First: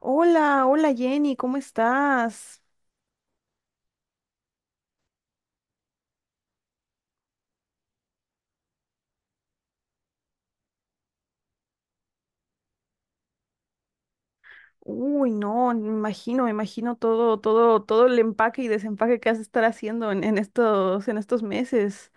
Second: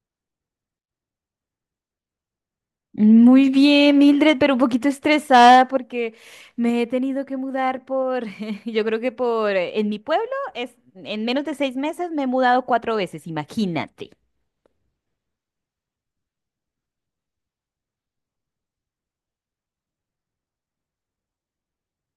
Hola, hola Jenny, ¿cómo estás? Muy bien, Mildred, pero un poquito estresada porque me he tenido que mudar por, yo creo que por, en mi pueblo es, en menos de 6 meses me he mudado cuatro veces, imagínate. Uy, no, me imagino, me imagino, todo, todo, todo el empaque y desempaque que has de estar haciendo en estos meses.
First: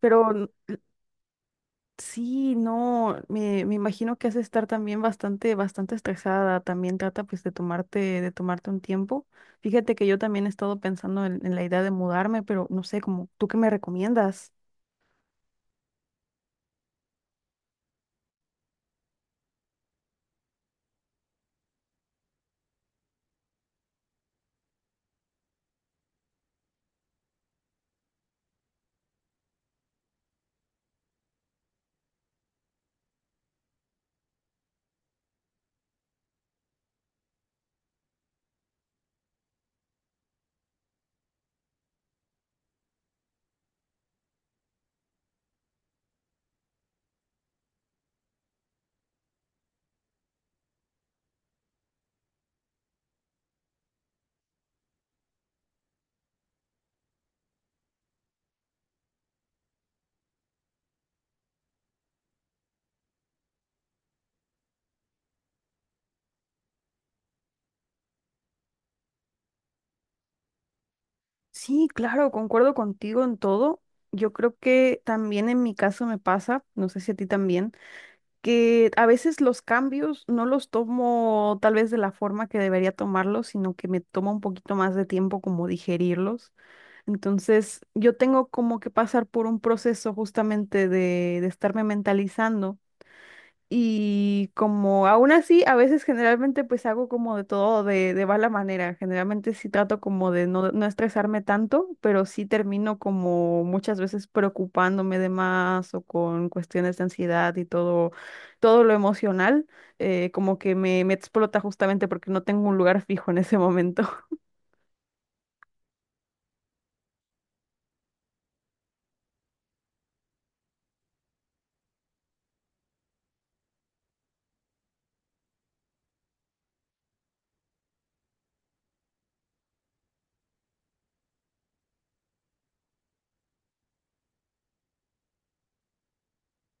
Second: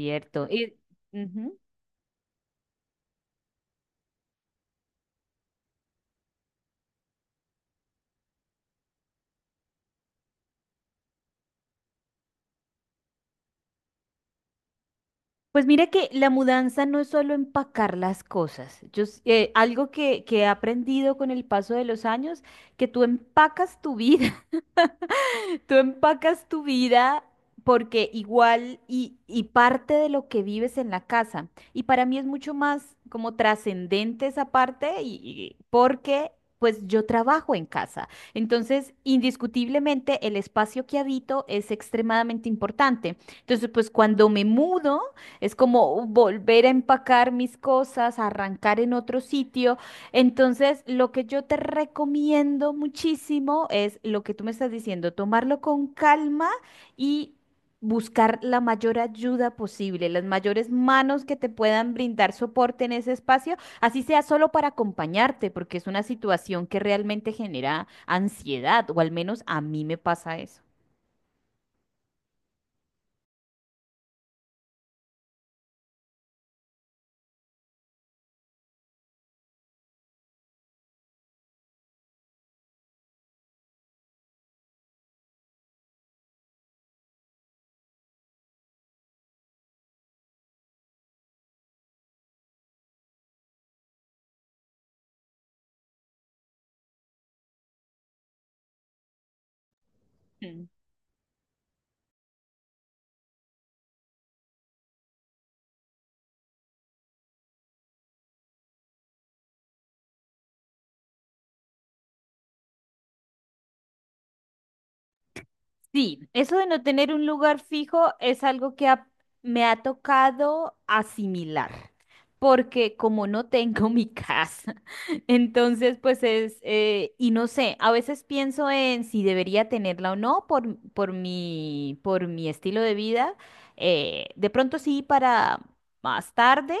Pero n- Y, ujú. sí, no, me imagino que has de estar también bastante, bastante estresada. También trata pues de tomarte un tiempo. Fíjate que yo también he estado pensando en la idea de mudarme, pero no sé, como, ¿tú qué me recomiendas? Pues mira que la mudanza no es solo empacar las cosas. Algo que he aprendido con el paso de los años, que tú empacas tu vida. Tú empacas tu vida porque igual y parte de lo que vives en la casa. Y para mí es mucho más como trascendente esa parte porque pues yo trabajo en casa. Entonces, indiscutiblemente el espacio que habito es extremadamente importante. Entonces, pues cuando me mudo es como volver a empacar mis cosas, arrancar en otro sitio, entonces, lo que yo te recomiendo muchísimo es lo que tú me estás diciendo, tomarlo con calma y buscar la mayor ayuda posible, las mayores manos que te puedan brindar soporte en ese espacio, así sea solo para acompañarte, porque es una situación que realmente genera ansiedad, o al menos a mí me pasa eso. Sí, claro, concuerdo contigo en todo. Yo creo que también en mi caso me pasa, no sé si a ti también, que a veces los cambios no los tomo tal vez de la forma que debería tomarlos, sino que me toma un poquito más de tiempo como digerirlos. Entonces, yo tengo como que pasar por un proceso justamente de estarme mentalizando y como aún así, a veces generalmente pues hago como de todo de mala manera. Generalmente sí trato como de no, no estresarme tanto, pero sí termino como muchas veces preocupándome de más o con cuestiones de ansiedad y todo, todo lo emocional, como que me explota justamente porque no tengo un lugar fijo en ese momento. Sí, eso de no tener un lugar fijo es algo que me ha tocado asimilar, porque como no tengo mi casa, entonces pues es, y no sé, a veces pienso en si debería tenerla o no por mi estilo de vida, de pronto sí para más tarde.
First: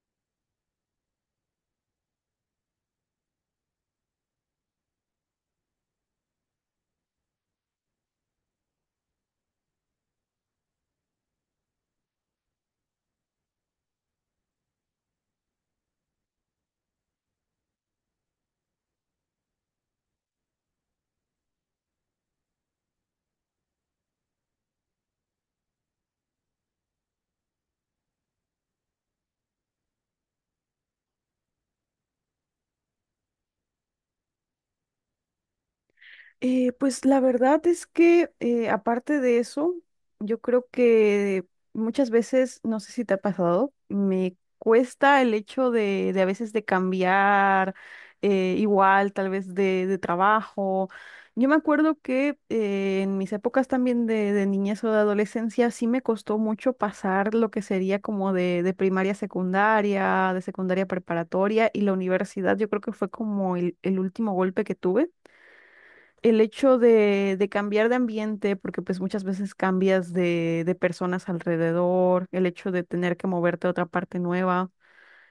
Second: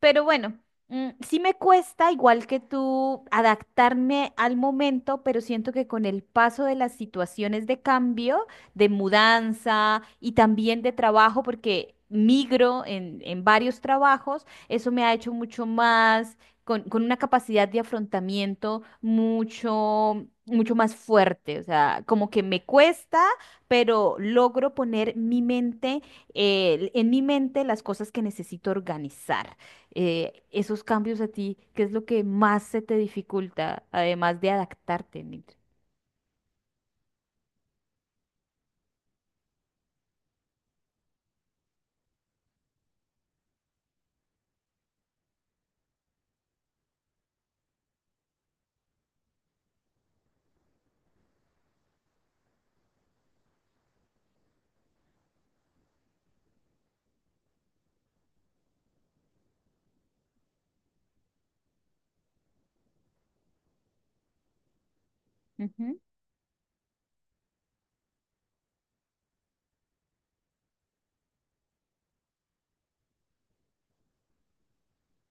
Pero bueno, sí me cuesta, igual que tú, adaptarme al momento, pero siento que con el paso de las situaciones de cambio, de mudanza y también de trabajo, porque migro en varios trabajos, eso me ha hecho mucho más, con una capacidad de afrontamiento mucho, mucho más fuerte. O sea, como que me cuesta, pero logro poner mi mente en mi mente las cosas que necesito organizar. Esos cambios a ti, ¿qué es lo que más se te dificulta, además de adaptarte, Nitri? Pues la verdad es que aparte de eso, yo creo que muchas veces, no sé si te ha pasado, me cuesta el hecho de a veces de cambiar, igual, tal vez de trabajo. Yo me acuerdo que en mis épocas también de niñez o de adolescencia sí me costó mucho pasar lo que sería como de primaria a secundaria, de secundaria a preparatoria y la universidad, yo creo que fue como el último golpe que tuve, Ujú. el hecho de cambiar de ambiente, porque pues muchas veces cambias de personas alrededor, el hecho de tener que moverte a otra parte nueva.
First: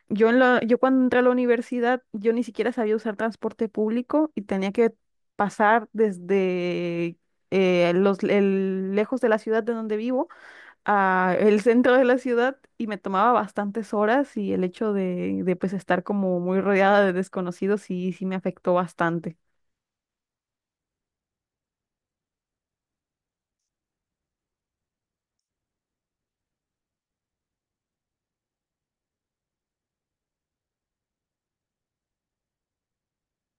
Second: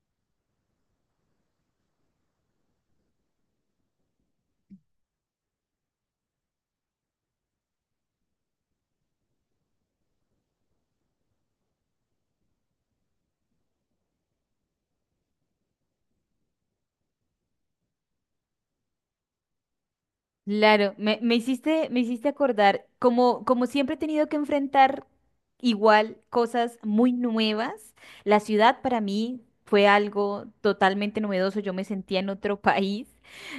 Yo cuando entré a la universidad, yo ni siquiera sabía usar transporte público y tenía que pasar desde lejos de la ciudad de donde vivo a el centro de la ciudad y me tomaba bastantes horas y el hecho de pues estar como muy rodeada de desconocidos, sí, sí me afectó bastante. Claro, me hiciste acordar, como siempre he tenido que enfrentar igual cosas muy nuevas, la ciudad para mí fue algo totalmente novedoso, yo me sentía en otro país,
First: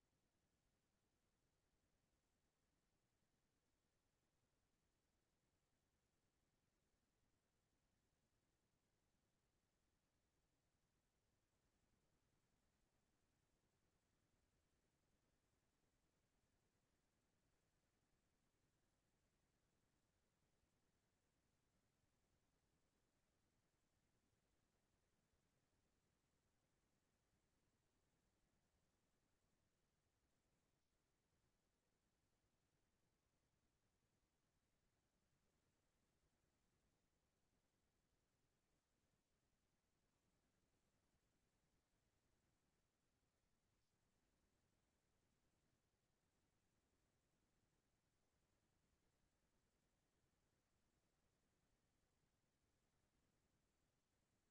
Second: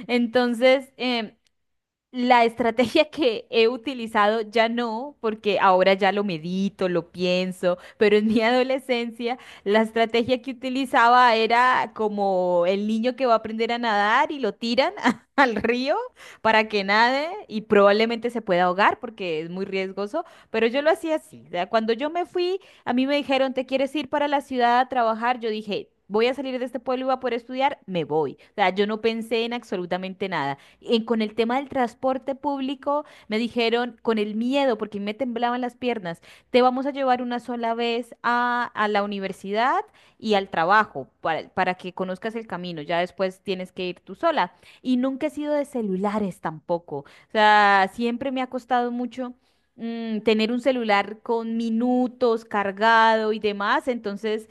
entonces la estrategia que he utilizado ya no, porque ahora ya lo medito, lo pienso, pero en mi adolescencia la estrategia que utilizaba era como el niño que va a aprender a nadar y lo tiran al río para que nade y probablemente se pueda ahogar porque es muy riesgoso, pero yo lo hacía así. O sea, cuando yo me fui, a mí me dijeron, ¿te quieres ir para la ciudad a trabajar? Yo dije: voy a salir de este pueblo y voy a poder estudiar, me voy. O sea, yo no pensé en absolutamente nada con el tema del transporte público, me dijeron con el miedo, porque me temblaban las piernas, te vamos a llevar una sola vez a la universidad y al trabajo para que conozcas el camino, ya después tienes que ir tú sola. Y nunca he sido de celulares tampoco, o sea, siempre me ha costado mucho tener un celular con minutos cargado y demás, entonces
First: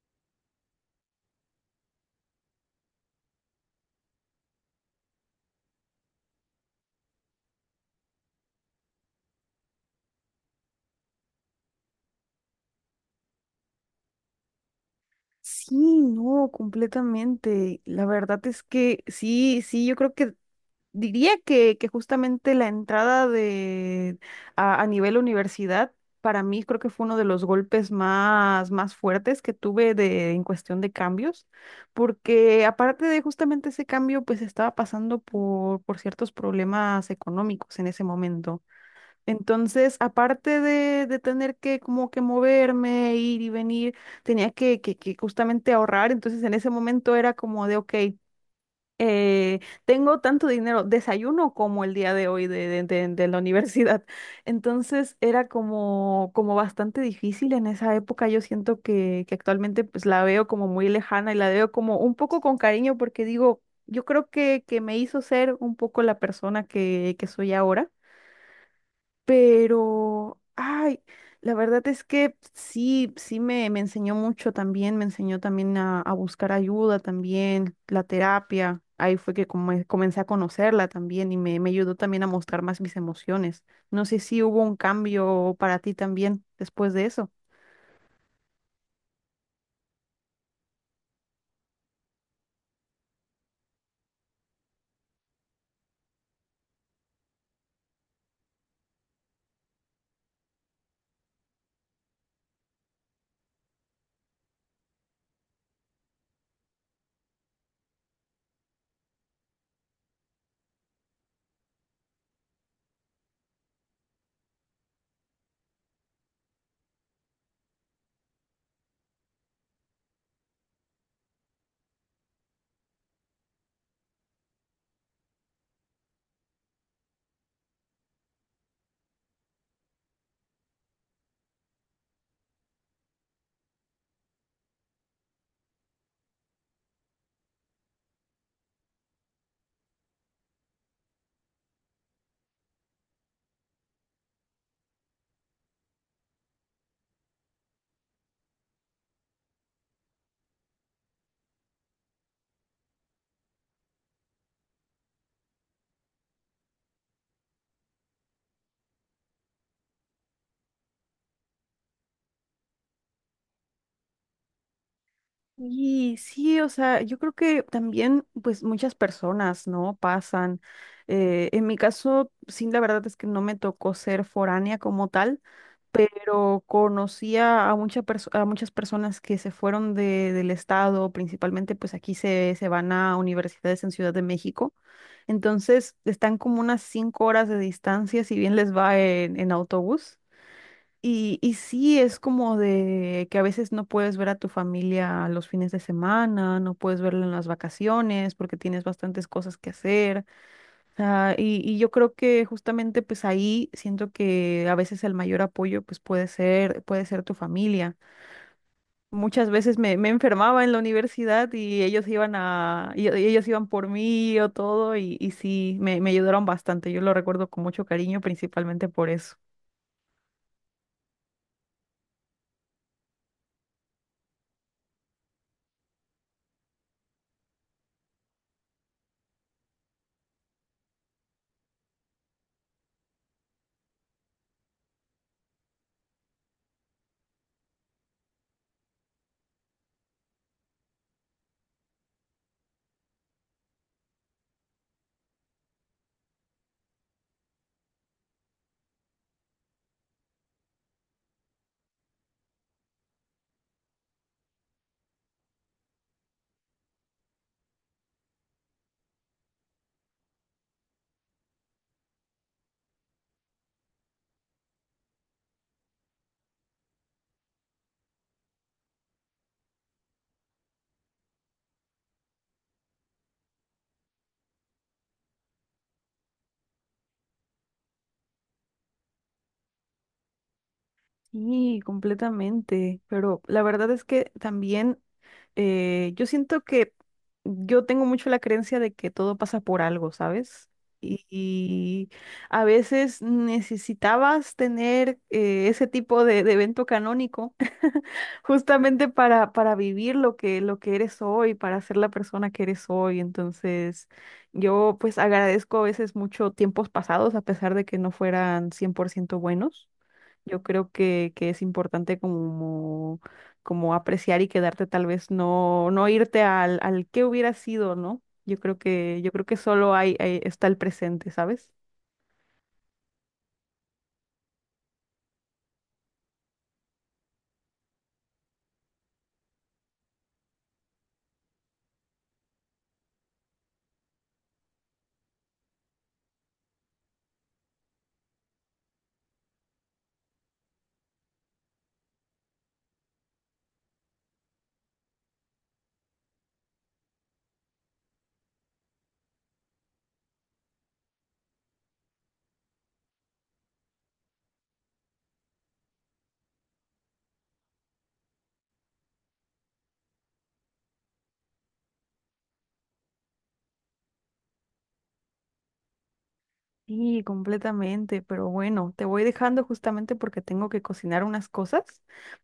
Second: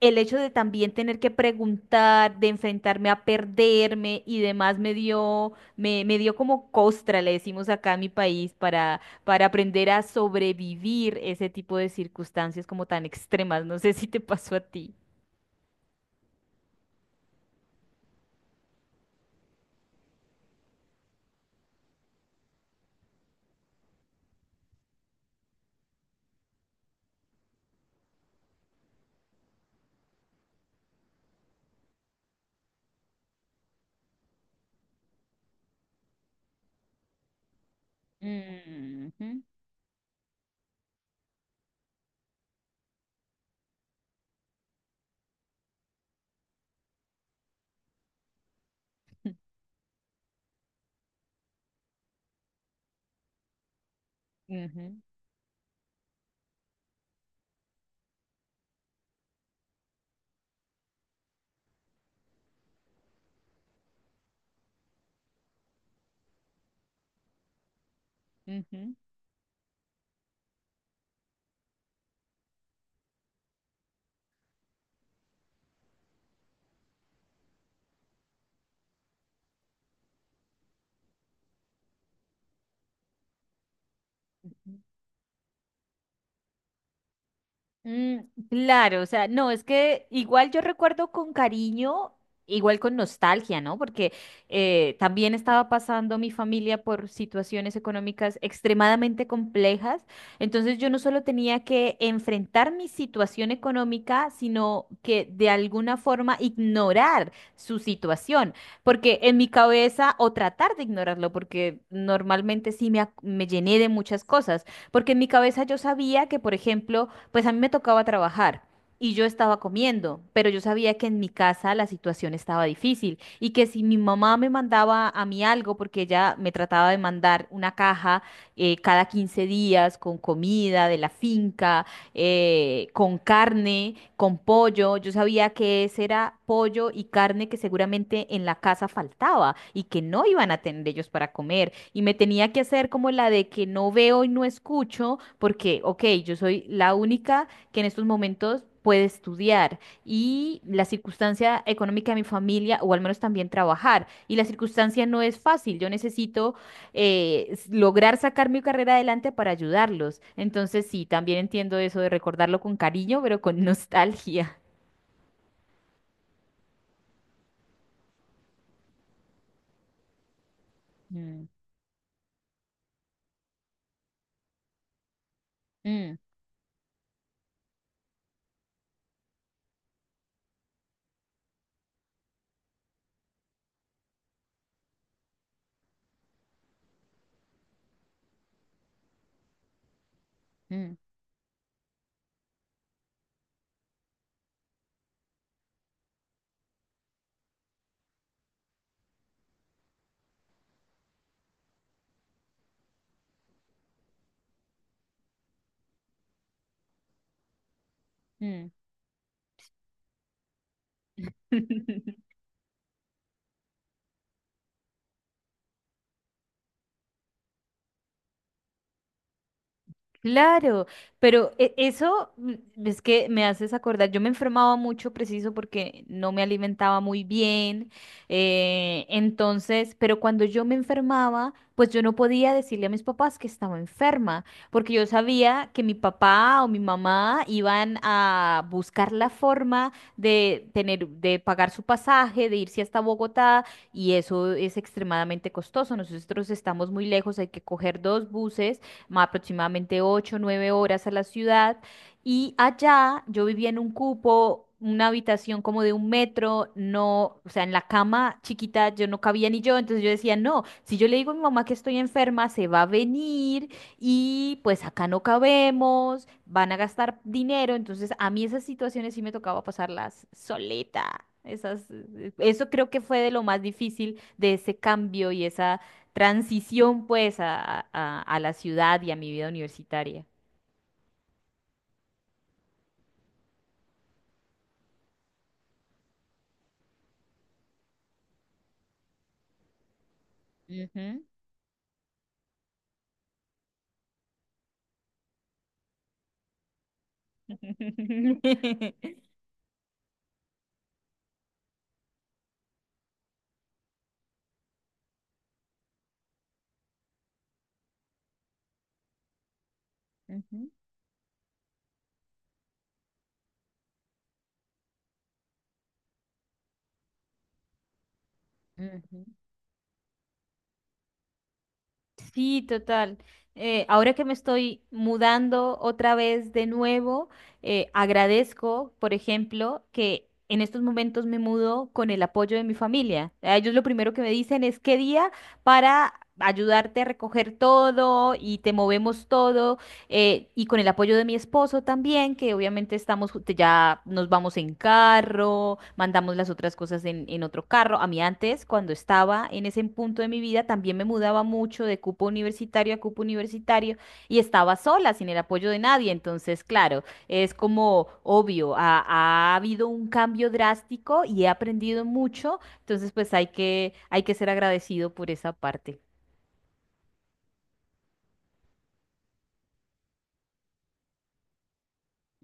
el hecho de también tener que preguntar, de enfrentarme a perderme y demás me dio como costra, le decimos acá en mi país, para aprender a sobrevivir ese tipo de circunstancias como tan extremas. No sé si te pasó a ti. Sí, no, completamente. La verdad es que sí, sí, yo creo que diría que justamente la entrada a nivel universidad, para mí creo que fue uno de los golpes más, más fuertes que tuve de, en cuestión de cambios, porque aparte de justamente ese cambio, pues estaba pasando por ciertos problemas económicos en ese momento. Ujú, Entonces, aparte de tener que como que moverme, ir y venir, tenía que justamente ahorrar. Entonces, en ese momento era como de, ok, tengo tanto dinero, desayuno como el día de hoy de la universidad. ujú, Entonces, era como, como bastante difícil en esa época. Yo siento que actualmente pues la veo como muy lejana y la veo como un poco con cariño porque digo, yo creo que me hizo ser un poco la persona que soy ahora. ujú, Pero, ay, la verdad es que sí, sí me enseñó mucho también, me enseñó también a buscar ayuda también, la terapia. Ahí fue que comencé a conocerla también y me ayudó también a mostrar más mis emociones. No sé si hubo un ujú. cambio para ti también después de eso. Mm, claro, o sea, no, es que igual yo recuerdo con cariño, igual con nostalgia, ¿no? Porque también estaba pasando mi familia por situaciones económicas extremadamente complejas, entonces yo no solo tenía que enfrentar mi situación económica, sino que de alguna forma ignorar su situación, porque en mi cabeza, o tratar de ignorarlo, porque normalmente sí me llené de muchas cosas, porque en mi cabeza yo sabía que, por ejemplo, pues a mí me tocaba trabajar y yo estaba comiendo, pero yo sabía que en mi casa la situación estaba difícil y que si mi mamá me mandaba a mí algo, porque ella me trataba de mandar una caja cada 15 días con comida de la finca, con carne, con pollo, yo sabía que ese era pollo y carne que seguramente en la casa faltaba y que no iban a tener ellos para comer. Y me tenía que hacer como la de que no veo y no escucho, porque, ok, yo soy la única que en estos momentos puede estudiar y la circunstancia económica de mi familia, o al menos también trabajar, y la circunstancia no es fácil, yo necesito lograr sacar mi carrera adelante para ayudarlos. Entonces, sí, también entiendo eso de recordarlo con cariño, pero con nostalgia. Y sí, o sea, yo creo que también, pues muchas personas, ¿no? Pasan. Mm, En mi caso, sí, la verdad es que no me tocó ser foránea como tal, mm, pero conocía a, a muchas personas que se fueron del estado, principalmente pues aquí se, se van a universidades en Ciudad de México, entonces están como unas 5 horas de distancia, si bien les va en autobús. mm, Y sí, es como de que a veces no puedes ver a tu familia los fines de semana, no puedes verla en las vacaciones porque tienes bastantes cosas que hacer, sea, y yo creo que justamente pues ahí siento que a veces el mayor apoyo pues puede ser tu familia. mm. Muchas veces me, me enfermaba en la universidad y ellos iban a, y ellos iban por mí o todo y sí, me ayudaron bastante. Yo lo recuerdo con mucho cariño, principalmente por eso. Claro, pero eso es que me haces acordar, yo me enfermaba mucho preciso porque no me alimentaba muy bien, entonces, pero cuando yo me enfermaba, pues yo no podía decirle a mis papás que estaba enferma, porque yo sabía que mi papá o mi mamá iban a buscar la forma de tener, de pagar su pasaje, de irse hasta Bogotá, y eso es extremadamente costoso. Nosotros estamos muy lejos, hay que coger dos buses aproximadamente ocho o 9 horas a la ciudad. Y allá yo vivía en un cupo, una habitación como de 1 metro, no, o sea, en la cama chiquita yo no cabía ni yo, entonces yo decía, no, si yo le digo a mi mamá que estoy enferma, se va a venir y pues acá no cabemos, van a gastar dinero, entonces a mí esas situaciones sí me tocaba pasarlas solita. Eso creo que fue de lo más difícil de ese cambio y esa transición pues a la ciudad y a mi vida universitaria. Sí, completamente. Pero la verdad es que también, yo siento que yo tengo mucho la creencia de que todo pasa por algo, ¿sabes? Ujú. Y a veces necesitabas tener, ese tipo de evento canónico justamente para vivir lo que eres hoy, para ser la persona que eres hoy. Entonces, yo pues agradezco a veces mucho tiempos pasados, a pesar de que no fueran 100% buenos. Yo Ujú, creo que es importante como, como apreciar y quedarte tal vez no, no irte al, al qué hubiera sido, ¿no? Ujú. Yo creo que solo hay, está el presente, ¿sabes? Sí, total. Ahora que me estoy mudando otra vez de nuevo, agradezco, por ejemplo, que en estos momentos me mudo con el apoyo de mi familia. A ellos lo primero que me dicen es qué día para ayudarte a recoger todo y te movemos todo y con el apoyo de mi esposo también, que obviamente estamos, ya nos vamos en carro, mandamos las otras cosas en, otro carro. A mí antes, cuando estaba en ese punto de mi vida, también me mudaba mucho de cupo universitario a cupo universitario y estaba sola, sin el apoyo de nadie. Entonces, claro, es como obvio, ha habido un cambio drástico y he aprendido mucho. Entonces, pues hay que ser agradecido por esa parte. Sí, completamente, pero bueno, te voy dejando justamente porque tengo que cocinar unas cosas,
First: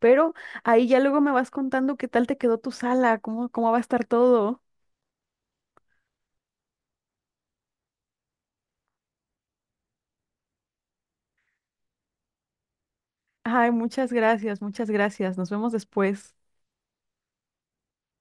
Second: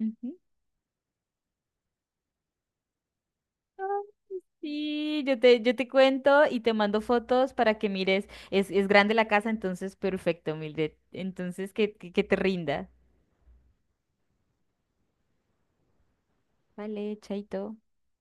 pero Ujú. ahí ya luego me vas contando qué tal te quedó tu sala, cómo, cómo va a estar todo. Sí, yo te cuento y te mando fotos para que mires. Es grande la casa, entonces perfecto, Mildred. Entonces que te rinda. Ay, muchas gracias, muchas gracias. Nos vemos después. Vale, chaito.